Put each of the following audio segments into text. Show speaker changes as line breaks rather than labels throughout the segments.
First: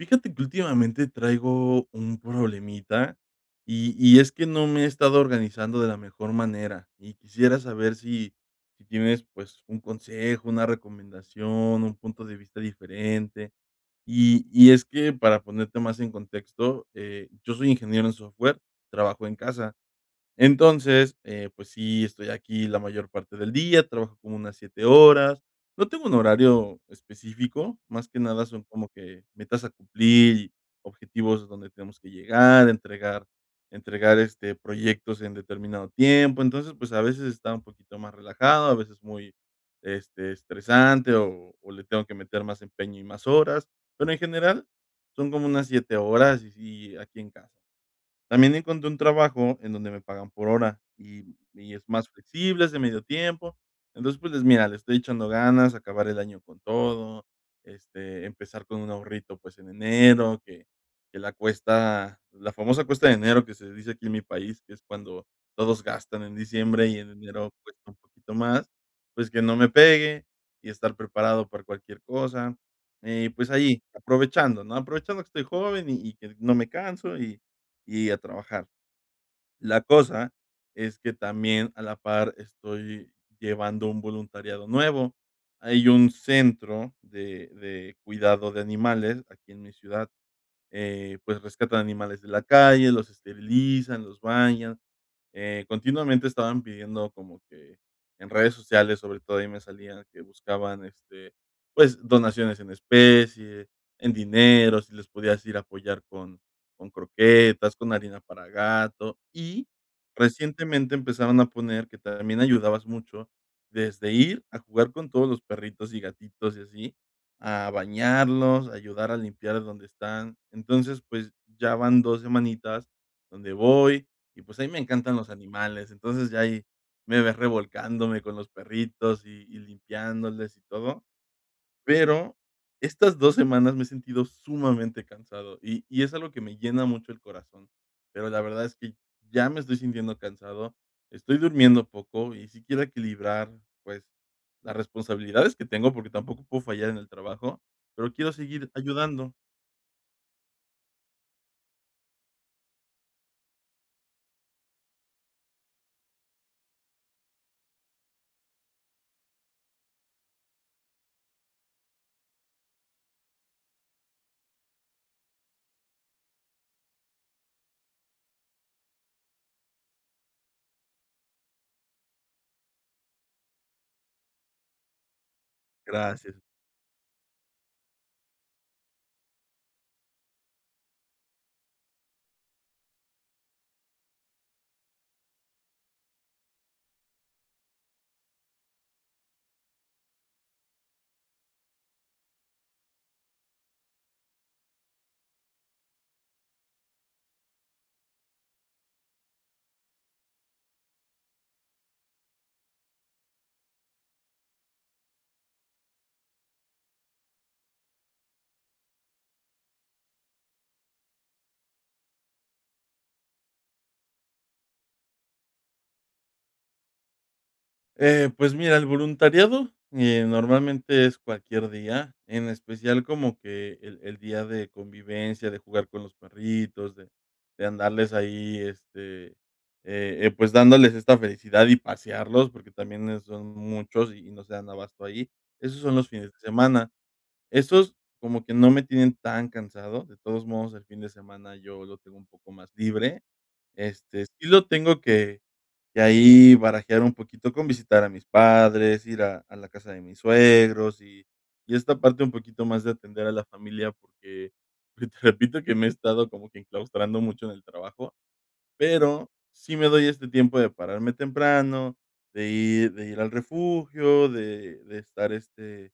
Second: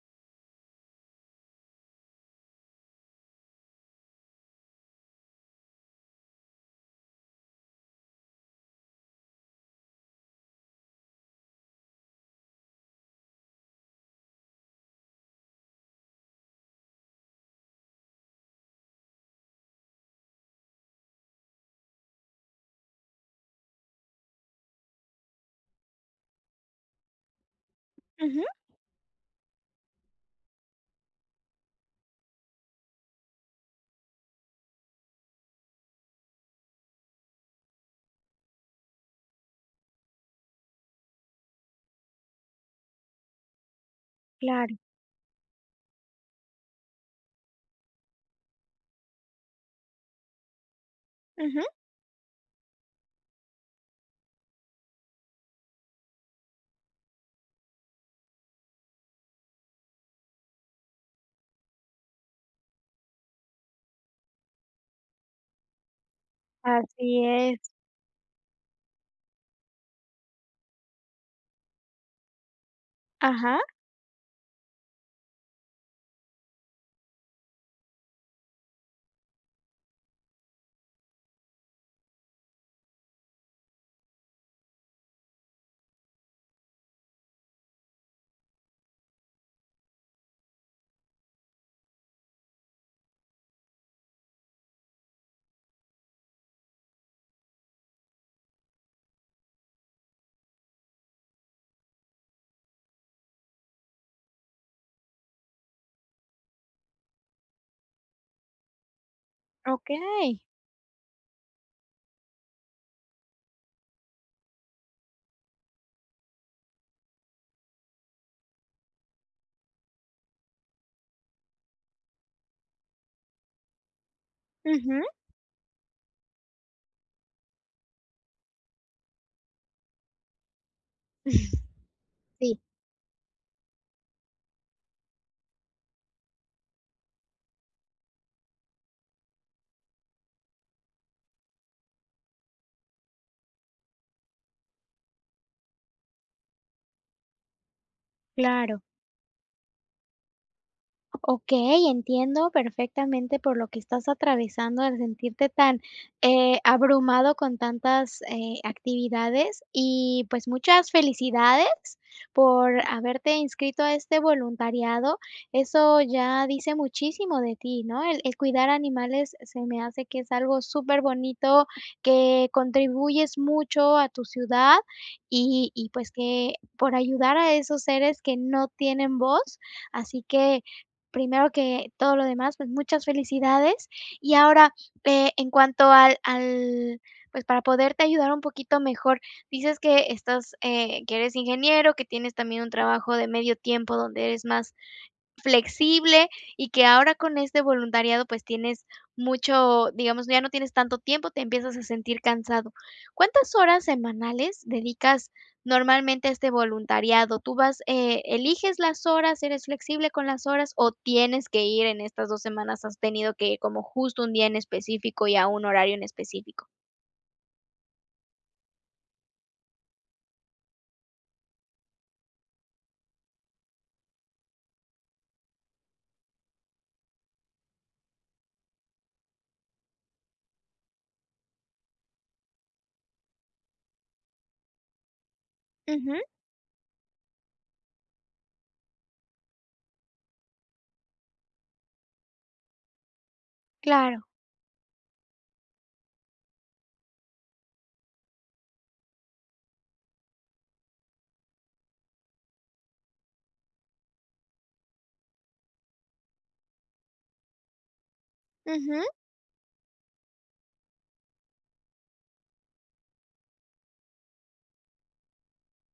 Fíjate que últimamente traigo un problemita, y y es que no me he estado organizando de la mejor manera, y quisiera saber si si tienes pues un consejo, una recomendación, un punto de vista diferente. Y y es que, para ponerte más en contexto, eh, yo soy ingeniero en software, trabajo en casa. Entonces, eh, pues sí, estoy aquí la mayor parte del día, trabajo como unas 7 horas, no tengo un horario específico, más que nada
Ujú.
son, como que metas a cumplir, y, objetivos donde tenemos que llegar, entregar entregar, este, proyectos, en determinado tiempo, entonces, pues, a veces está un poquito más relajado, a veces muy, este, estresante, o o le tengo que meter más empeño, y más horas, pero, en general
Claro.
son como unas 7 horas, y sí, aquí en casa. También encontré un trabajo, en donde me pagan por hora, y
Ujú.
y es más flexible, es de medio tiempo, entonces, pues, les mira, le estoy echando ganas, acabar el año con todo, este, empezar con un ahorrito, pues, en enero que que la cuesta la famosa cuesta de enero, que se dice aquí en mi país, que es cuando todos gastan en diciembre, y en
Así
enero
es.
cuesta un poquito más, pues, que no me pegue, y estar preparado para cualquier cosa. Eh, pues
Ajá.
ahí aprovechando, ¿no?, aprovechando que estoy joven, y y que no me canso, y y a trabajar. La cosa, es que también a la par, estoy llevando un voluntariado nuevo, hay un centro de de cuidado de animales, aquí en mi ciudad, eh, pues, rescatan animales de la calle, los esterilizan, los bañan, eh, continuamente estaban pidiendo, como que en redes sociales, sobre todo, ahí me salían que buscaban, este, pues, donaciones en especie, en dinero, si les podías ir a apoyar con con croquetas, con arena para gato, y
Okey.
recientemente, empezaron a poner que también ayudabas mucho, desde ir a jugar con todos los perritos, y gatitos y así, a bañarlos, ayudar a limpiar donde están, entonces, pues, ya van 2 semanitas, donde voy, y pues, a mí me
Ujú.
encantan los animales, entonces, ya ahí me ves, revolcándome con los perritos, y y limpiándoles, y todo, pero,
Sí.
estas 2 semanas me he sentido sumamente cansado, y y es algo, que me llena mucho el corazón, pero, la verdad es que, ya me estoy sintiendo cansado, estoy durmiendo poco, y sí quiero equilibrar, pues, las responsabilidades que tengo, porque, tampoco puedo fallar en el trabajo, pero quiero seguir
Claro.
ayudando.
Okey, entiendo perfectamente, por lo que estás atravesando, al sentirte tan, eh, abrumado con tantas, eh, actividades, y pues, muchas felicidades por haberte inscrito a este voluntariado. Eso, ya dice muchísimo de ti, ¿no?, el el cuidar animales, se me hace que es algo superbonito, que contribuyes mucho a tu ciudad, y y pues,
Gracias.
que por ayudar a esos seres que no tienen voz. Así que, primero que todo lo demás, pues, muchas felicidades. Y ahora, eh, en cuanto al al, pues, para poderte ayudar un poquito mejor, dices que estás eh, que eres ingeniero, que tienes también, un trabajo de medio tiempo, donde es más flexible, y que ahora, con este voluntariado, pues, tienes mucho, digamos, ya no tienes tanto tiempo, te empiezas a sentir cansado, ¿cuántas horas semanales, dedicas normalmente a este voluntariado? Tú vas, eh, eliges las horas, eres flexible con las horas, ¿o tienes que ir en estas 2 semanas, has tenido que como justo un día en específico, y a un horario en específico?
Eh, pues mira, el voluntariado, eh, normalmente es cualquier día, en especial como que el el día de convivencia, de jugar con los perritos, de de andarles ahí, este, eh eh, pues, dándoles esta felicidad, y pasearlos, porque, también, eh, son muchos, y no se dan abasto ahí. Esos son los
Ujú.
fines de semana. Esos, como que no me tienen, tan cansado, de todos modos el fin de semana, yo lo tengo un poco más libre.
Claro.
Este, sí lo tengo que que ahí barajear un poquito, con visitar a mis padres, ir a a la casa de mis suegros, y y esta parte, un poquito más de atender a la familia, porque, pues, te repito, que me he estado como que enclaustrando mucho en el trabajo.
Ujú.
Pero, sí me doy este tiempo, de pararme temprano, de ir de ir al refugio, de de estar, este,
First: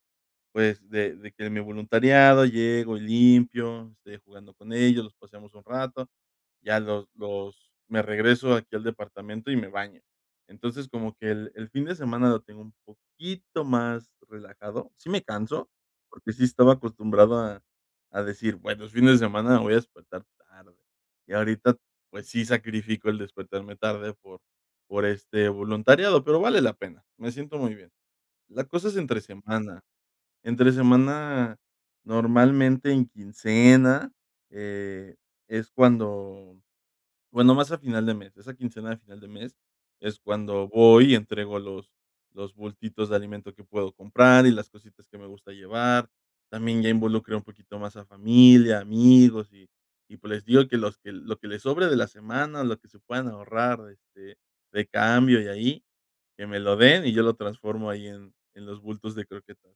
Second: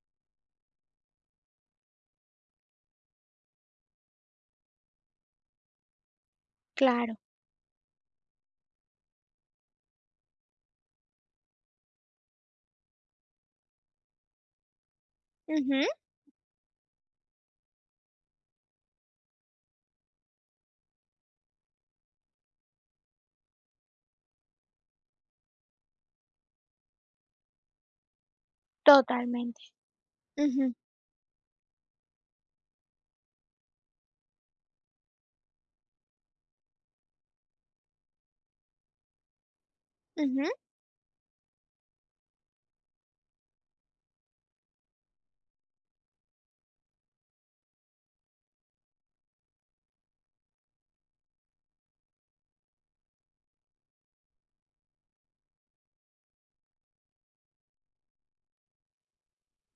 pues, de de que mi voluntariado, llego y limpio, estoy jugando con ellos, los pasemos un rato, ya los
Claro.
los me regreso aquí al departamento, y me baño. Entonces, como que el el fin de semana, lo tengo un poquito más relajado. Sí me canso,
Ujú.
porque, sí estaba acostumbrado a a decir, bueno, es fin de semana voy a despertar tarde. Y ahorita, pues, sí sacrifico el despertarme tarde, por por este voluntariado, pero, vale la pena. Me siento muy bien. La cosa es entre
Totalmente.
semana, entre
Ujú.
semana, normalmente en quincena, eh, es cuando, bueno, más a final de mes, esa quincena a final de mes, es
Ujú.
cuando voy, y entrego los los bultitos de alimento que puedo comprar, y las cositas que me gusta llevar. También, ya involucré un poquito más a familia, amigos, y y pues, les digo, que los que lo que les sobre de la semana, lo que se puedan ahorrar, este de cambio y ahí, que me lo den, y yo lo transformo ahí en en los bultos de croquetas.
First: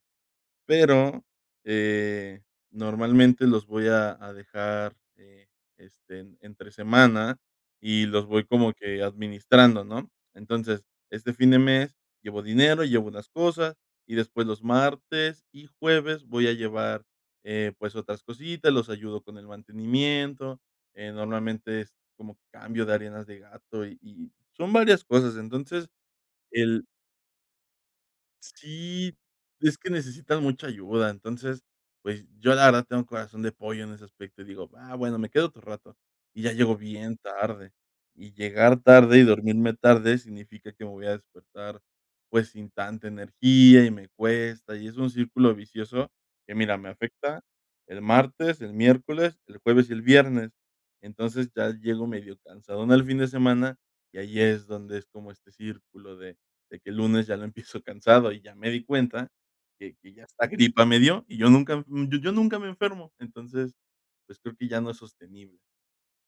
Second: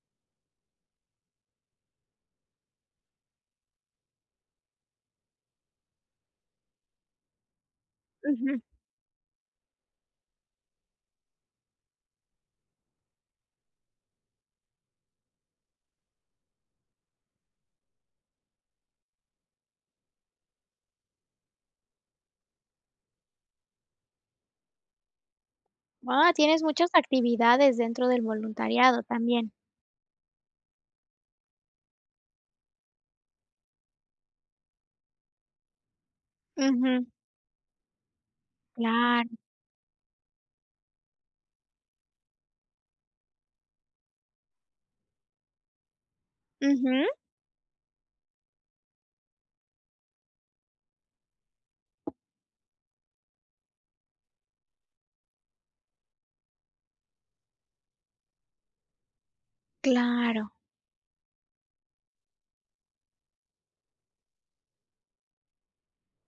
Pero, eh, normalmente los voy a a dejar, eh, este, entre semana, y los voy
Ujú.
como que administrando, ¿no? Entonces, este fin de mes, llevo dinero, llevo unas cosas, y después los martes y jueves, voy a llevar, eh, pues, otras cositas, los ayudo con el mantenimiento, eh, normalmente es como cambio de arenas de gato, y y son varias cosas. Entonces,
Guau, tienes
el
muchas actividades, dentro del voluntariado,
Sí,
también.
es que necesitan mucha ayuda. Entonces, pues, yo la verdad tengo corazón de pollo, en ese aspecto y digo: "Ah, bueno, me quedo otro rato, y ya llego
Ujú.
bien tarde". Y llegar tarde y
Claro.
dormirme tarde, significa que me voy a despertar, pues, sin tanta energía, y me cuesta, y es un círculo vicioso que, mira, me
Ujú.
afecta el martes, el miércoles, el jueves, y el viernes. Entonces, ya llego medio cansadón, al fin de semana, y ahí es donde, es como este círculo de de que, el lunes ya lo empiezo cansado. Y ya me di cuenta, que que ya esta
Claro.
gripa me dio, y yo nunca, yo yo nunca me enfermo. Entonces, pues, creo que ya no es sostenible.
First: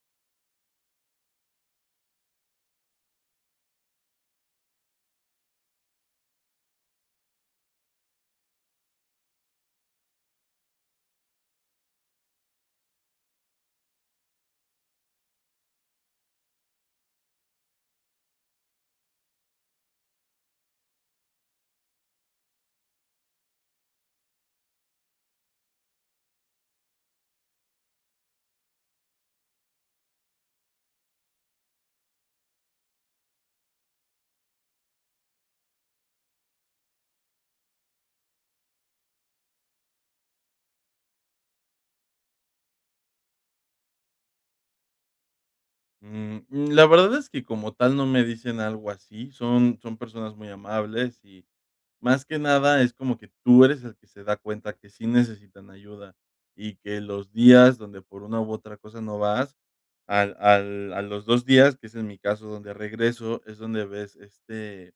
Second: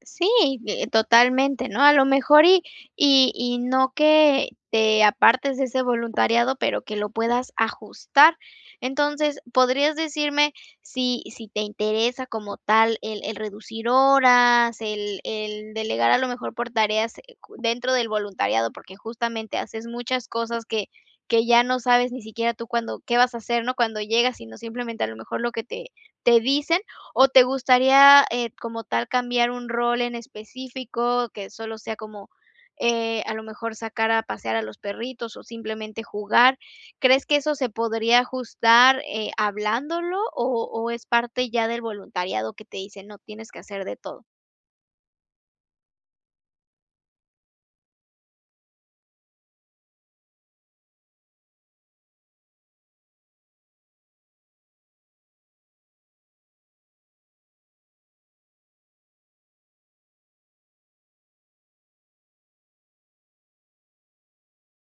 Sí, y eh, totalmente, ¿no?, a lo mejor, y y y no que, te apartes de ese voluntariado, pero, que lo puedas ajustar. Entonces, ¿podrías decirme, si si te interesa como tal, el el reducir horas, el el delegar a lo mejor por tareas, eh cu dentro del voluntariado? Porque, justamente haces muchas cosas, que que ya no sabes ni siquiera tú cuándo qué vas a hacer, ¿no?, cuando llegas, sino simplemente, a lo mejor lo que te te dicen, ¿o te gustaría, eh, como tal cambiar un rol en específico, que solo sea como, eh, a lo mejor sacar a pasear a los perritos, o simplemente jugar? ¿Crees que eso se podría ajustar, eh, hablándolo?, o o es parte ya del voluntariado, que te dicen: "No, tienes que hacer de todo".
Mm, la verdad es que como tal, no me dicen algo así, son son personas muy amables, y más que nada, es como que, tú eres el que se da cuenta que sí necesitan ayuda, y que los días donde por una u otra cosa no vas, al al a los 2 días, que es en mi caso, donde regreso, es donde ves, este,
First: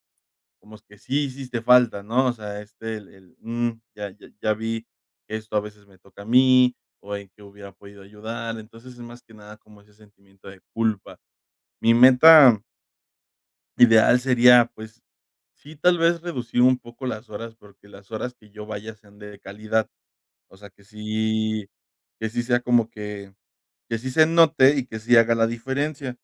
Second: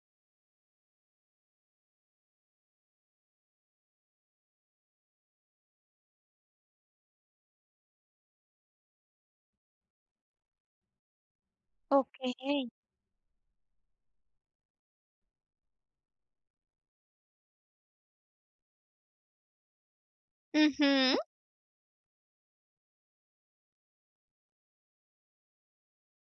como que sí hiciste falta, ¿no?, o sea, este, el el, mm, ya ya vi, esto a veces me toca a mí, o en qué hubiera podido ayudar, entonces, es más que nada, como ese sentimiento de culpa. Mi meta
Okey.
ideal sería, pues, sí tal vez, reducir un poco las horas, porque, las horas que yo vaya, sean de calidad, o sea, que
¡Ujú!
si que sí sea como que que sí se note, y que sí haga la diferencia.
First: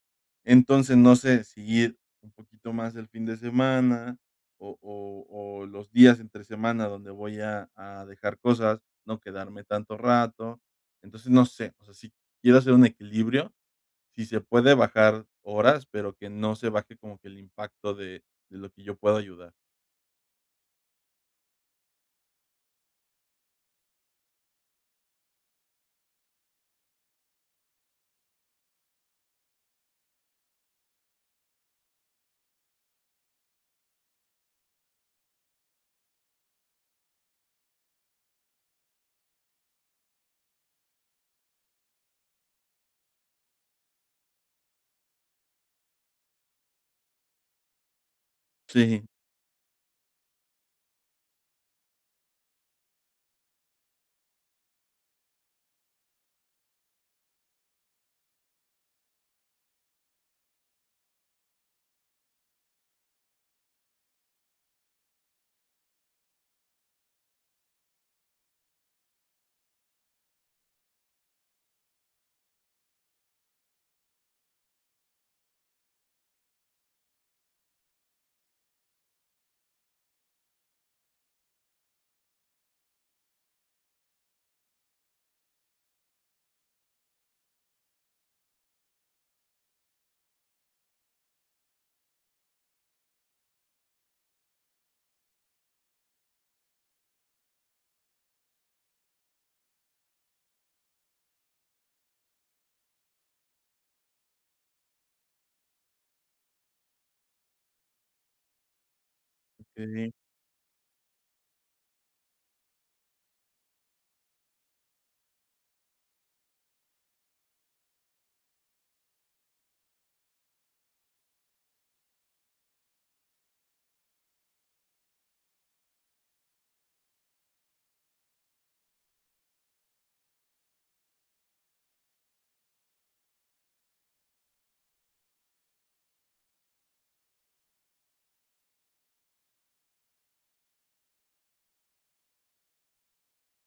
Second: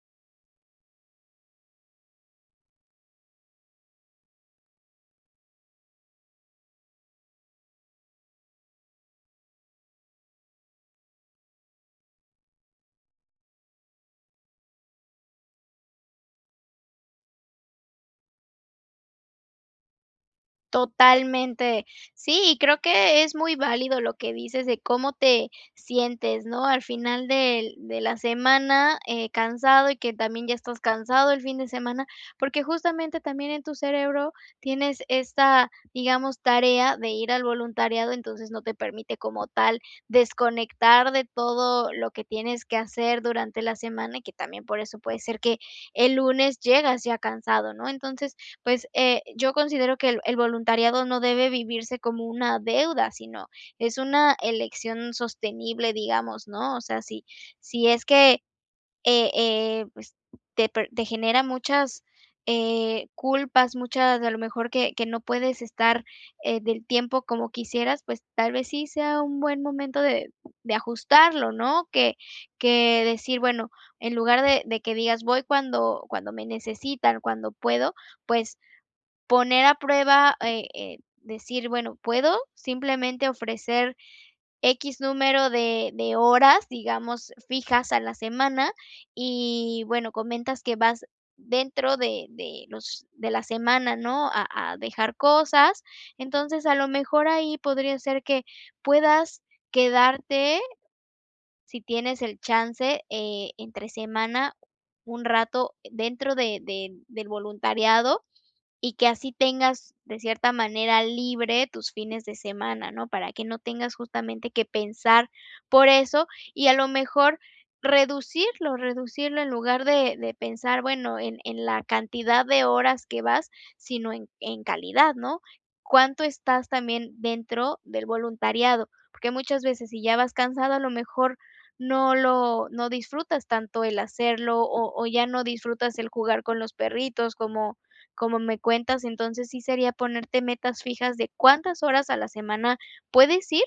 Entonces, no sé, si ir un poquito más el fin de semana, o o o los días entre semana, donde voy a a dejar cosas, no quedarme tanto rato. Entonces, no sé, o sea, si quiero hacer un equilibrio, si se puede bajar horas, pero, que no se baje como que el impacto, de de lo que yo puedo ayudar.
Totalmente. Sí, y creo que es muy válido lo que dices de cómo te sientes, ¿no? Al final del de la semana, eh, cansado y que también ya estás cansado el fin de semana, porque justamente también en tu cerebro tienes esta, digamos, tarea de ir al voluntariado, entonces no te permite como tal desconectar de todo lo que tienes que hacer durante la semana, que también por eso puede ser que el lunes llegas ya cansado, ¿no? Entonces, pues,
Sí.
eh, yo considero que el el voluntariado no debe vivirse como una deuda, sino es una elección sostenible, digamos, ¿no? O sea, si si es que, eh eh, pues, te pr te genera muchas, eh, culpas, muchas, a lo mejor, que que no puedes estar, eh, del tiempo como quisieras, pues tal vez sí sea un buen momento de de ajustarlo, ¿no? Que que decir, bueno, en lugar de de que digas voy cuando cuando me necesitan, cuando puedo, pues poner a prueba, eh eh, decir, bueno, puedo simplemente ofrecer equis número de de horas, digamos, fijas a la semana, y bueno, comentas que vas dentro de de los de la semana, ¿no? A a dejar cosas. Entonces, a lo mejor ahí podría ser que puedas quedarte, sí tienes el chance, eh, entre semana, un rato dentro de de del voluntariado y que así tengas
Okey.
de cierta manera libre tus fines de semana, ¿no? Para que no tengas justamente que pensar por eso y a lo mejor reducirlo reducirlo en lugar de de pensar, bueno, en en la cantidad de horas que vas, sino en en calidad, ¿no? Cuánto estás también dentro del voluntariado, porque muchas veces si ya vas cansado, a lo mejor no lo no disfrutas tanto el hacerlo, o o, ya no disfrutas el jugar con los perritos, como como me cuentas, entonces, sí sería ponerte metas fijas de cuántas horas a la semana puedes ir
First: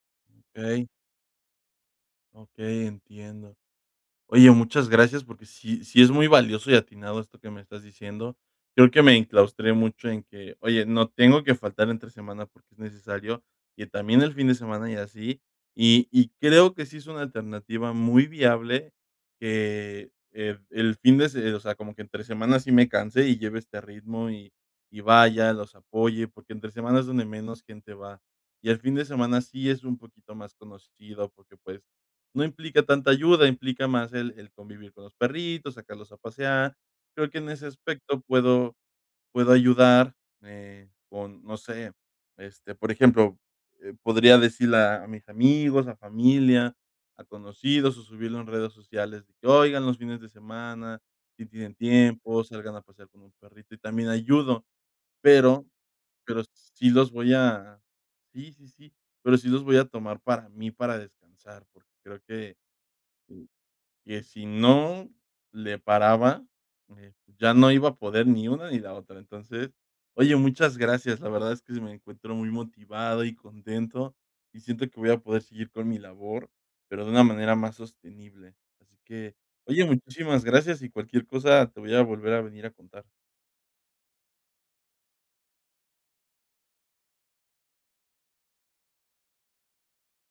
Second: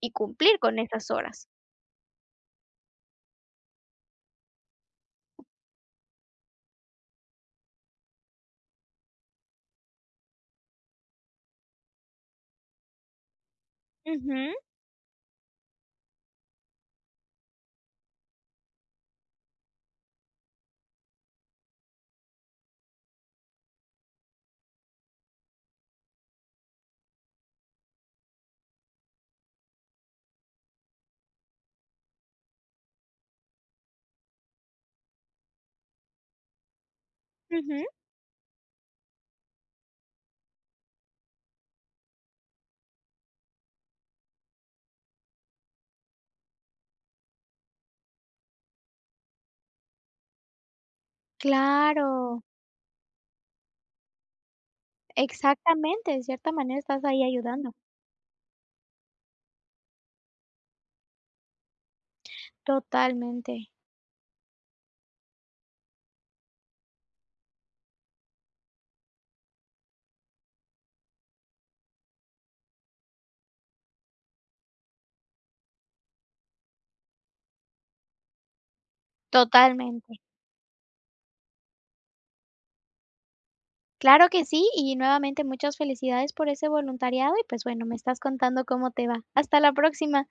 y cumplir con
Ey.
estas horas.
Okey, entiendo. Oye, muchas gracias porque sí sí es muy valioso y atinado esto que me estás diciendo, creo que me enclaustré mucho en que: "Oye, no tengo que faltar entre semana porque es necesario que también el fin
Ujú.
de semana", y así y y creo que sí es una alternativa muy viable que, eh, el fin de se o sea, como que entre semana sí me canse y lleve este ritmo y y vaya, los apoye, porque entre semana es donde menos gente va, y el fin de semana sí es un poquito más conocido, porque, pues, no implica tanta ayuda, implica más el el convivir con los perritos, sacarlos a pasear, creo que en ese
Ujú.
aspecto puedo puedo ayudar, eh, con, no sé, este, por ejemplo, eh, podría decirle a a mis amigos, a familia, a conocidos, o subirlo en redes sociales, de que: "Oigan los fines de semana, si tienen
Claro.
tiempo, salgan a pasear con un perrito", y también ayudo, pero
Exactamente, en
pero s
cierta manera
sí
estás
los
ahí
voy
ayudando.
a sí, sí, sí, pero sí los voy a tomar para mí, para descansar, porque creo que
Totalmente.
que si no le paraba, eh, ya no iba a poder ni una ni la otra, entonces oye, muchas gracias, la verdad es que sí me encuentro muy motivado y contento, y siento que voy a poder seguir con mi labor, pero de una manera más sostenible. Así que oye,
Totalmente.
muchísimas gracias y cualquier cosa te voy a volver a venir a contar.
Claro que sí, y nuevamente muchas felicidades por ese voluntariado y, pues bueno, me estás contando cómo te va. Hasta la próxima.